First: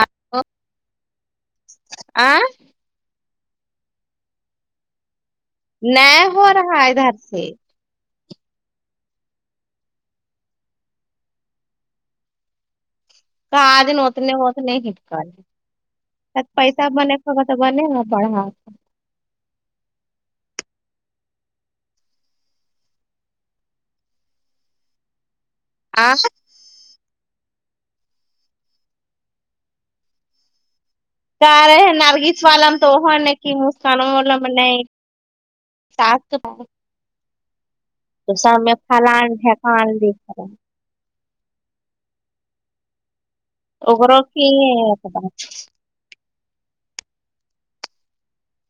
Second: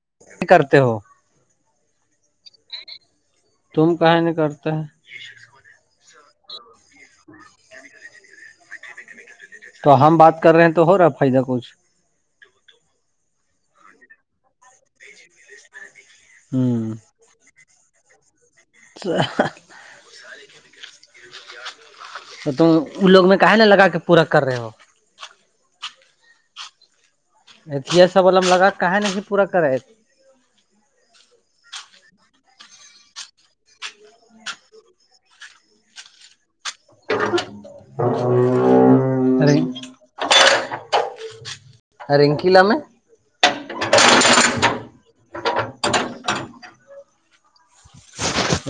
آ کرتے ہو تم کہاں نہیں کرتے ہے نہیں ہو رہا ادھر سے تو ہم بات کر رہے ہیں تو ہو رہا ہے فائدہ کچھ کا دن اتنے اتنے ہٹ کر پیسہ ہوں بنے س ک تو گنے ہ پڑھاؤ تو [inaudible] تو تم ان لوگ میں کہے نا لگا کے پورا کر رہے ہو آ ات یہ سب الم لگا کہ نہیں پورا کرات کار نرگیس والالم تو ہوا نے کی مس کاانم والول م نہیں سات پ ہاں تو سب میں فلانیکان بھی رنک ل میں اگر کیتا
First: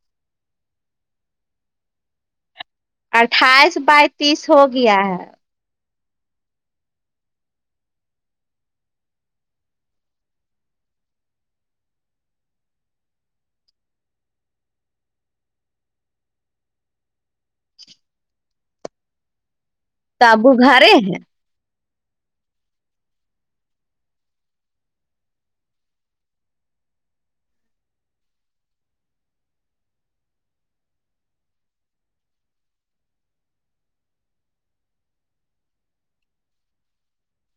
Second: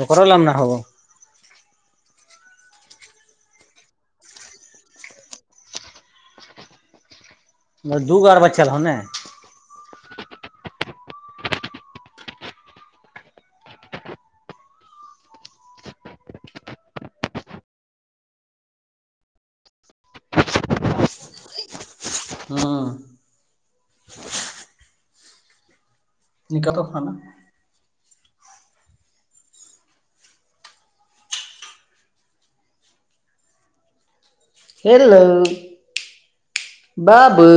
اکر لام نہا ہوگ اٹھائیس بائیتییس ہو گیا ہے م دو گو آ اور بچےل ہوں نے تبو گھارے ہیں ہاں نکا تو خانا ہیلو بابو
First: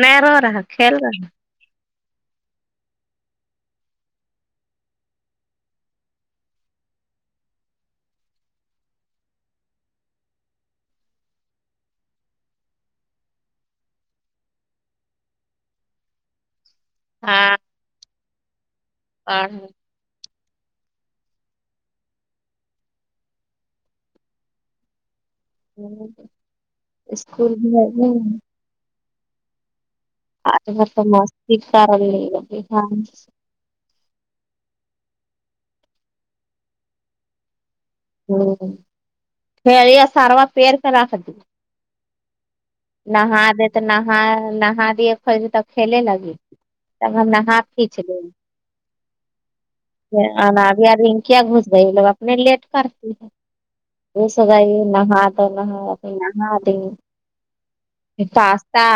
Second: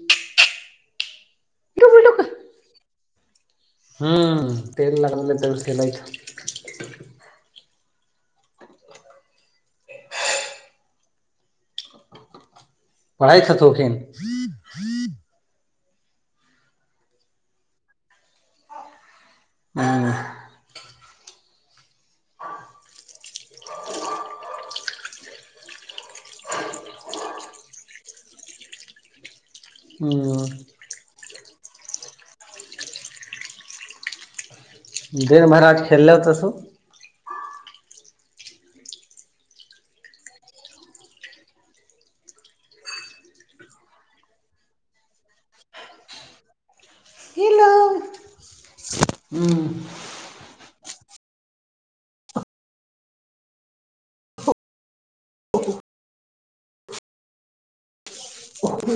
نہیں رہو رہا کل رہا ہوں تیل لگے ت سل پڑھائی تھ تو کھین ہوں ہاں ہاں ہ ہاں اسکول میں نہیں ا ب تو مستی کرار نہیں اب ہاں دن بھرات کھیلو تو س خیا ساروا پیر کرا خ نا دے تو نا نا دے خ ت کھیلے لگی تب ہم نے ہاتف ہیلو کھینچ لے ہوں آ اب ار کیا گھس گئے لوگ اپنے لیٹ کرتی ہے وہ سائی نہا تو نہا نہاتی پاستا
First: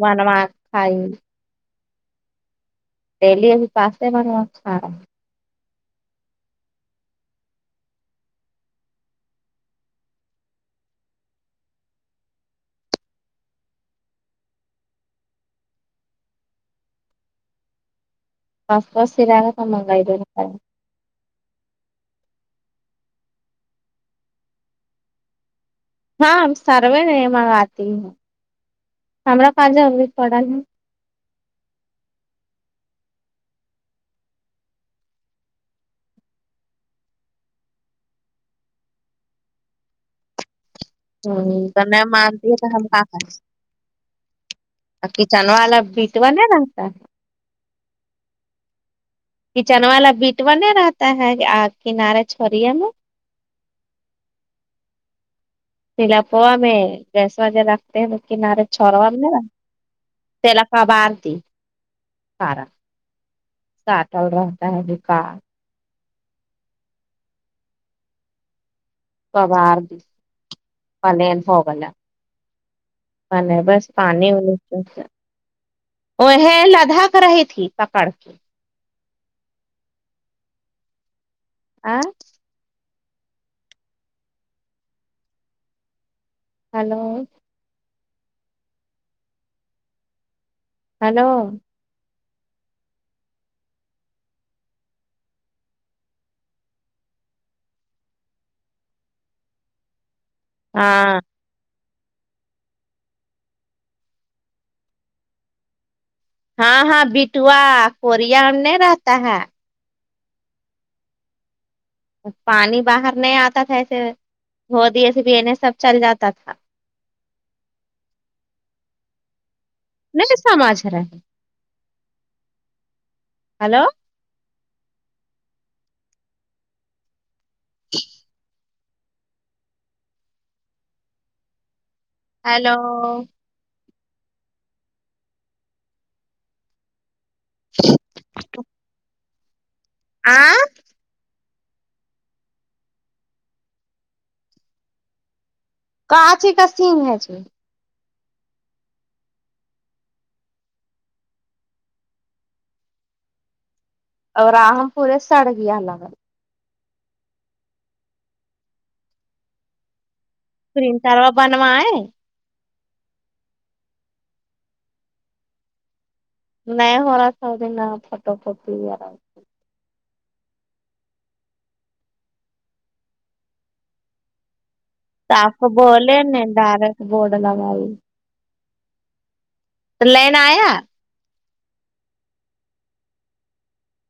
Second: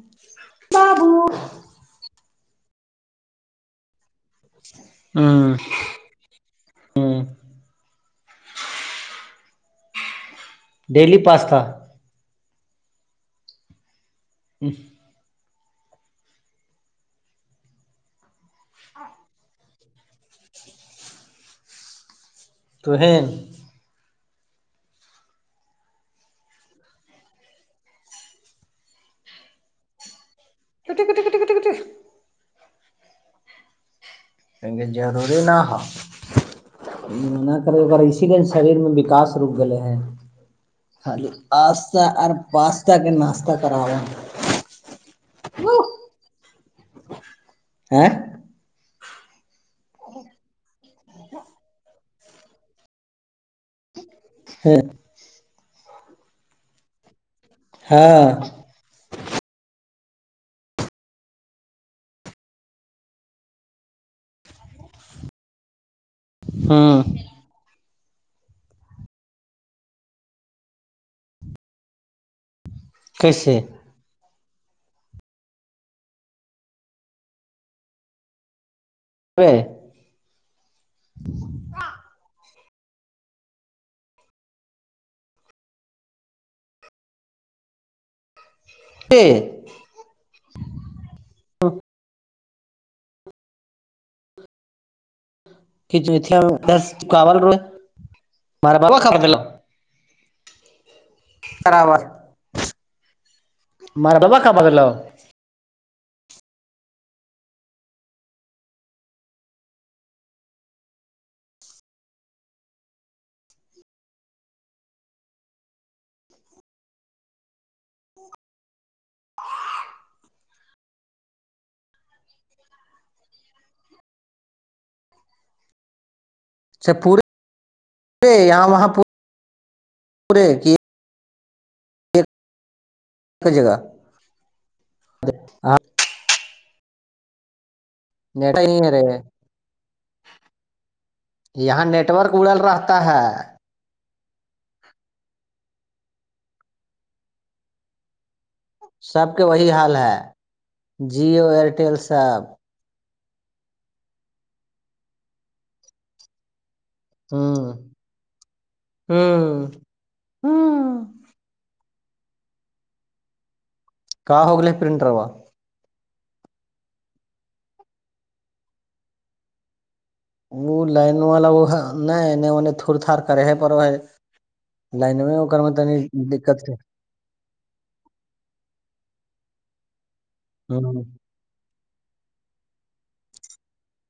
منو کھائی بابو دلیی بھی پاسے میںو اچھا ہے ہاں ہوں ڈیلی پاستا ہی فسا سم گ ہے توہیں [unintelligible] کٹ کٹ کٹ کیونکہ ضروری نہ ہاں نہ کر ا اسی لیے شریر میں وکاس رک گے ہیں ہاں جی استہ اور پاستہ کے ناشتہ کرایا کچن والا بٹوا نہیں رہتا ہے ہیں کچن والا بیٹوانہیں رہتا ہے آگ کنارے چھڑیے میں ہاں ہاں [unintelligible] چڑوا نا تلا کا برتی کارا سٹل رہتا ہے بکار ہاں [unintelligible] پانی کیسے وال وہ لداخ رہی تھی پکڑ کے میں آ ہلو پی ہلو [unintelligible] ہاں برابر مارا ڈبا [unintelligible] ہاں ہاں بٹوا کوریا میں رہتا ہے پانی باہر نہیں آتا تھا ایسے گھ دے سے پنے سب چل جاتا تھا [unintelligible] ہلو اچھا پورے پورے یہاں وہاں پ پورے کی ہیلو جگہ ہاں [inaudible] نیٹ نہیں رہے آ یہاں نیٹ ورک اڑل رہتا ہے کہچی کا سین ہے چ سب کے وہی حال ہے جیو ایئرٹیل سب اور راہم پورے سڑ گیا ح ال ہاں ہوں کرریم ہوں کروا بنوائے [unintelligible] [unintelligible] وہ لائن والا وہ ہے نہیں انے انے تھڑ تھڑ کرے ہے پر وہ لائن میں وہ کر میں تنی دقت ہے بڈ لگاائی لین آیا [unintelligible]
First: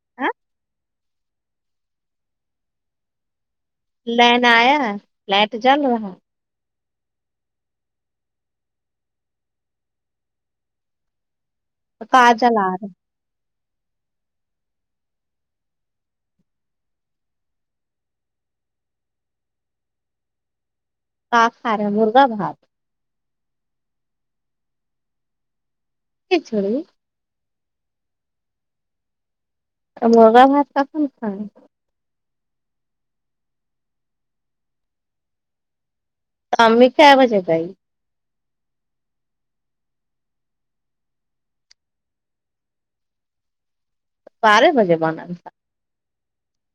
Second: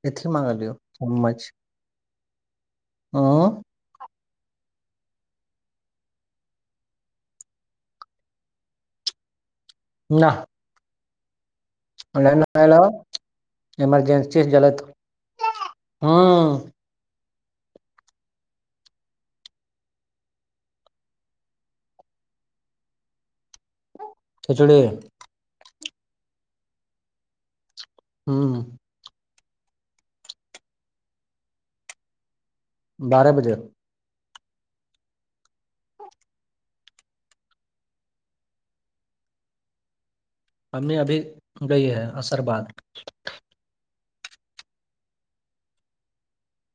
اتھر مگاالو چمچھ ہوں [unintelligible] لائین آیا ہے لائٹ چل رہا ہے نہ [inaudible] ایمرجینسی سے جلد ہ سھار ہے مرغا بھات کھڑے [unintelligible] چھوڑی [unintelligible] ہاں مغا بات ککن ک بارہ بجے شام میں چ بجے گئی امی ابھی گئی ہے عصر باد بارہ بجے بنا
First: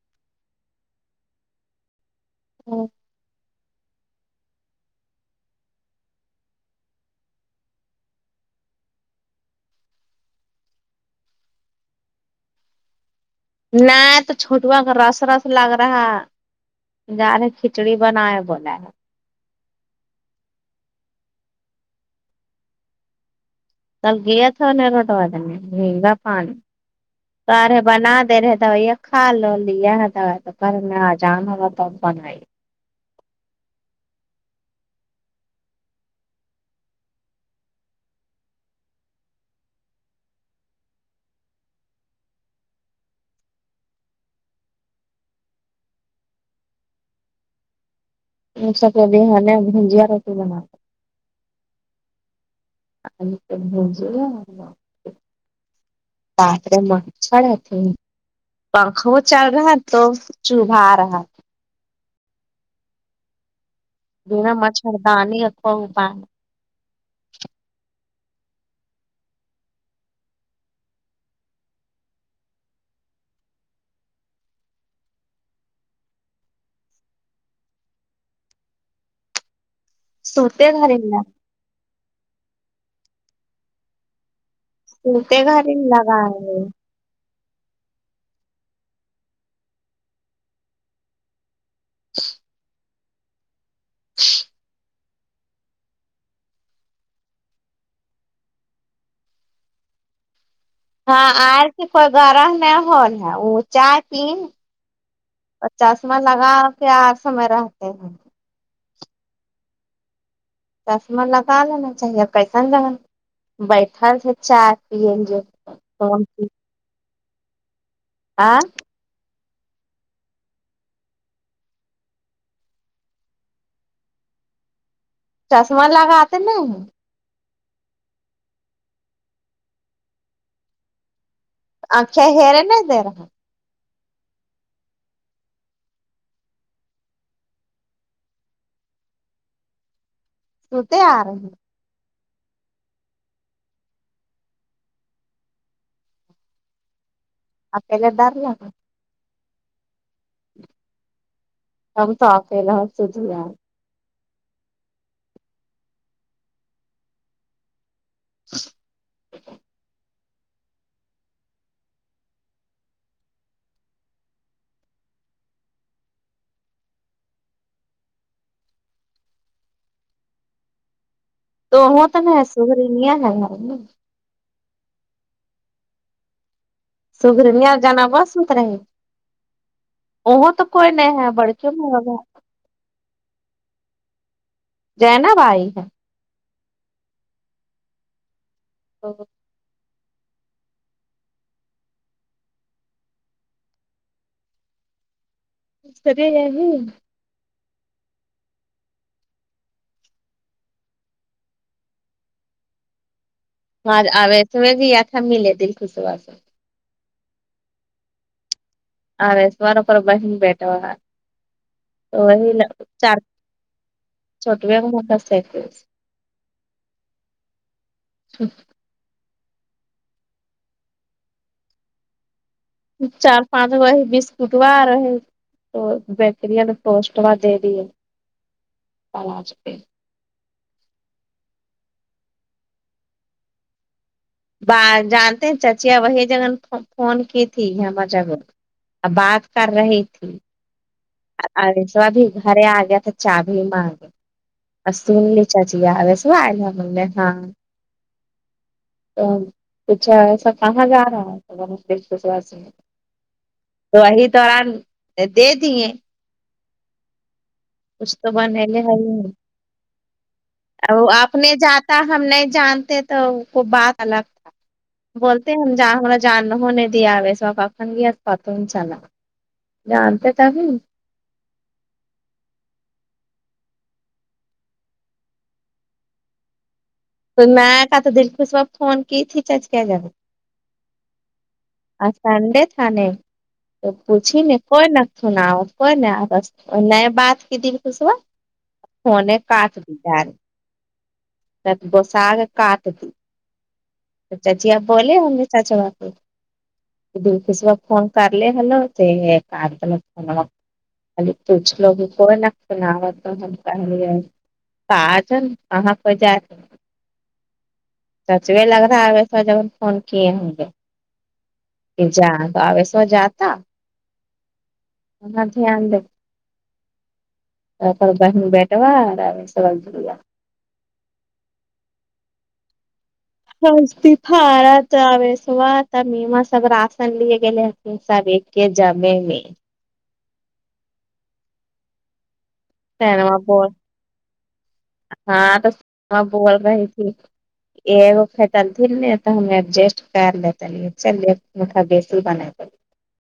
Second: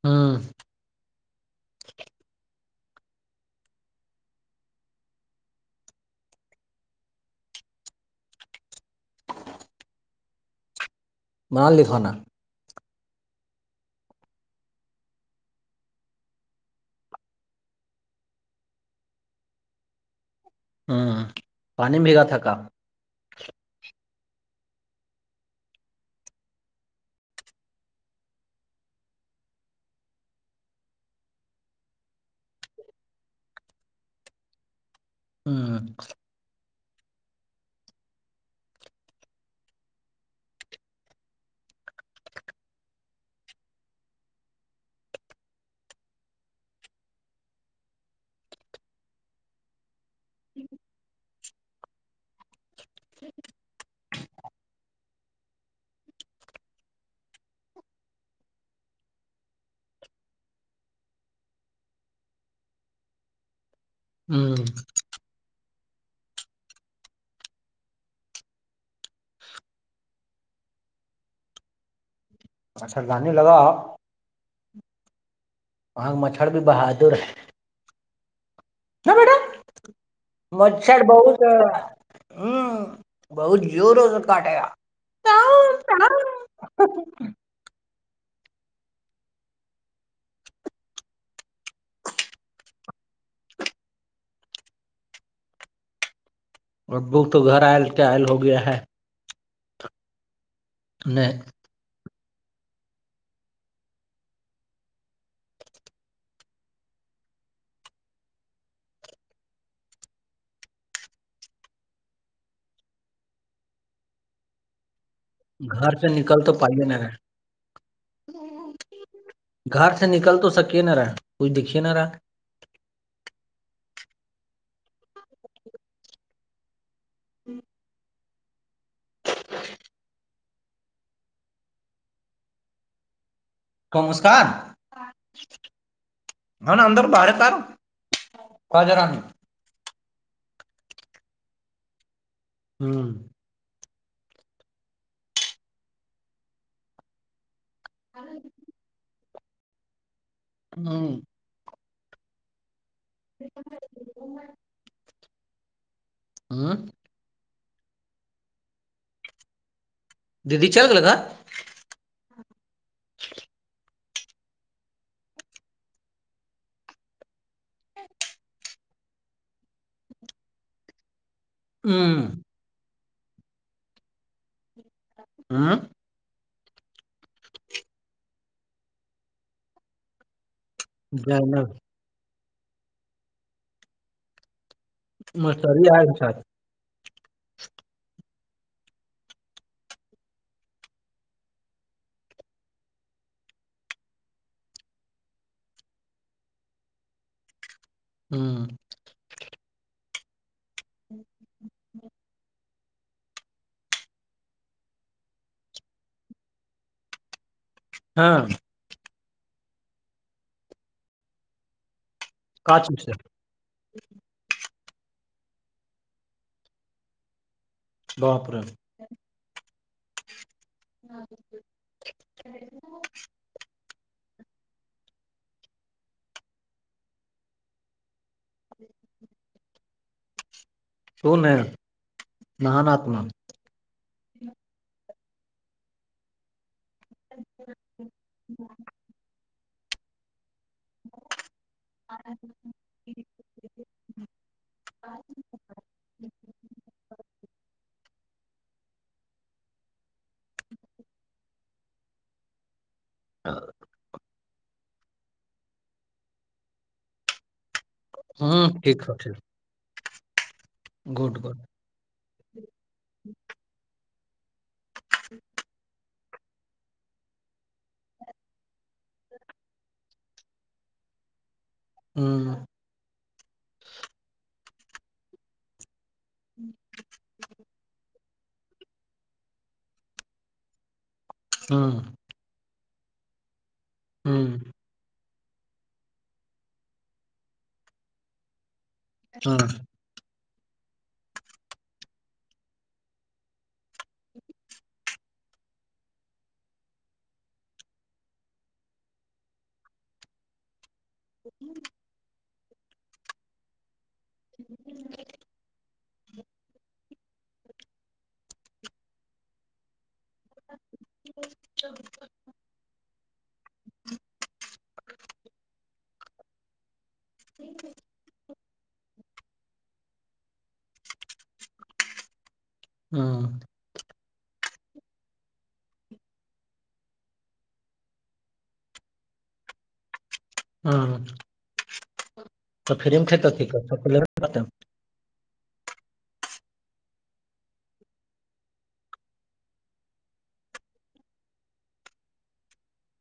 ہاں [unintelligible] او [inaudible] م لکھانا [unintelligible] نہیں تو چھوٹوا کا رس رس لگ رہا جا نے کھچڑی بنا ہے بول نا ہوں پانی بگا تھا کا ت گیا تھا ن روڈ وال د مگا پانی گ رہ بنا دے رہے دو یہ کھا لو ل تو میں آ جان ہو [unintelligible] تب بنائیے ہوں ا سب بھی ہے ن بھجیا روٹی بنا دو مج [unintelligible] [inaudible] رپے م چھڑا تھی پنکھا وہ چل رہا ہے تو چولہا آ رہا ہے دناا ہوں مچھھرد نہیں اکا ا پان اچھا جانی لگا [unintelligible] وہاں کا مچھرڑ بھی بہادر ہے ہ مڈا سوتے مھٹ گھر بہت ہوں بہت جووروں سے کاٹیا [unintelligible] توتے گری لگا [inaudible] اور بک تو گھر آئل کے آئل ہو گیا ہے ہاں نہیں آر کی کوئی گرم نہیں ہول اون چائے پین پچاسم لگا پ آار سمے رہتے ہیں چسما لگا لینا چاہیے کیسن لگ بیٹھل تھ چائے پیل جو گھر پہ کون نکل تو پائیے نہ ہے آاں [unintelligible] گھر سے نکل تو سکے نہا رہا کچھ دیککھھیے نہا رہا چشمہ لگاتے نہیں ہی [inaudible] آکھیں ہیرے نہیں دے رہا کو مسکان ہ نےا اندر بارے کار کو جرا نہیں سوتے آ رہی ہیں ھم اپی ل ڈا رہ ل ہاں ہم تو ھم [unintelligible] دیدی چل جچھ تو وہ تو میں سرینیا ہے ھم سگرنیا جانا بسنترے ا تو کوئی نہیں ہے جانا بڑکوں میں ہوگا جینب آئی مچور ہے آئے ا شاید ا سریح ہے نہیں ھم جی ج آوس و جی یہ تھا ملے د کشبس ہاں آیس والاروں پر بہن بیٹھا ہوا تو وہی کاچ سے چار چوٹویا م کاس بہاپرم ہاں ج اوک میم چار پانچ تو بکرییا نے پوسٹوا دے دی ہے پج کے تو ن مان آاتما جانتے ہیں چچیا وہی جگہ فون کی تھی یہم بات کر رہی تھیس بھی گھر آ گیا تھا چا بھی مگے اس لی چاچییا آ س آ ل م نے ہاں تو کچھا ایسا کہاں جا رہا ہے سش کےس واسی میں ہ تو وہی تووران دے دیے اس تو بعد ہوں نلے ہے ٹھیک ہی نہیں ٹھیک گڈ آنے گڈ جاتا ہم نہیں جانتے تو کو بات الگ تھا بولتے ہم ج ہم جان نہیں دیا آب س کن گ پت چلا جانتے تھایں ہوں ھم تو میں کہتا دل خوش وا فون کی ری چارج کیا جا ہاں ٹھنڈے تھا ن تو پوچھی ن ہوں کوئی ن سناؤ کوئی ن رست نئے بات کی د خشبا فونی ہاں کاٹ دی پر بسگ کاٹتی اچھا جی آپ بولے ہم نے سچااب د ص ب فون کر لی ہلو [unintelligible] اال کچھ لوگوں کو نہ سنا ہوا تو ہم کہ لے [unintelligible] ا سا جبن فون کی ہے [unintelligible] [unintelligible] [unintelligible] ہاں [unintelligible] راشن لیے گے سب ایک کے جمے میں ہاں سنما بول [unintelligible] ہاں تو س بول رہی تھی [unintelligible] ہم ایڈجسٹ کر لی چلا بنا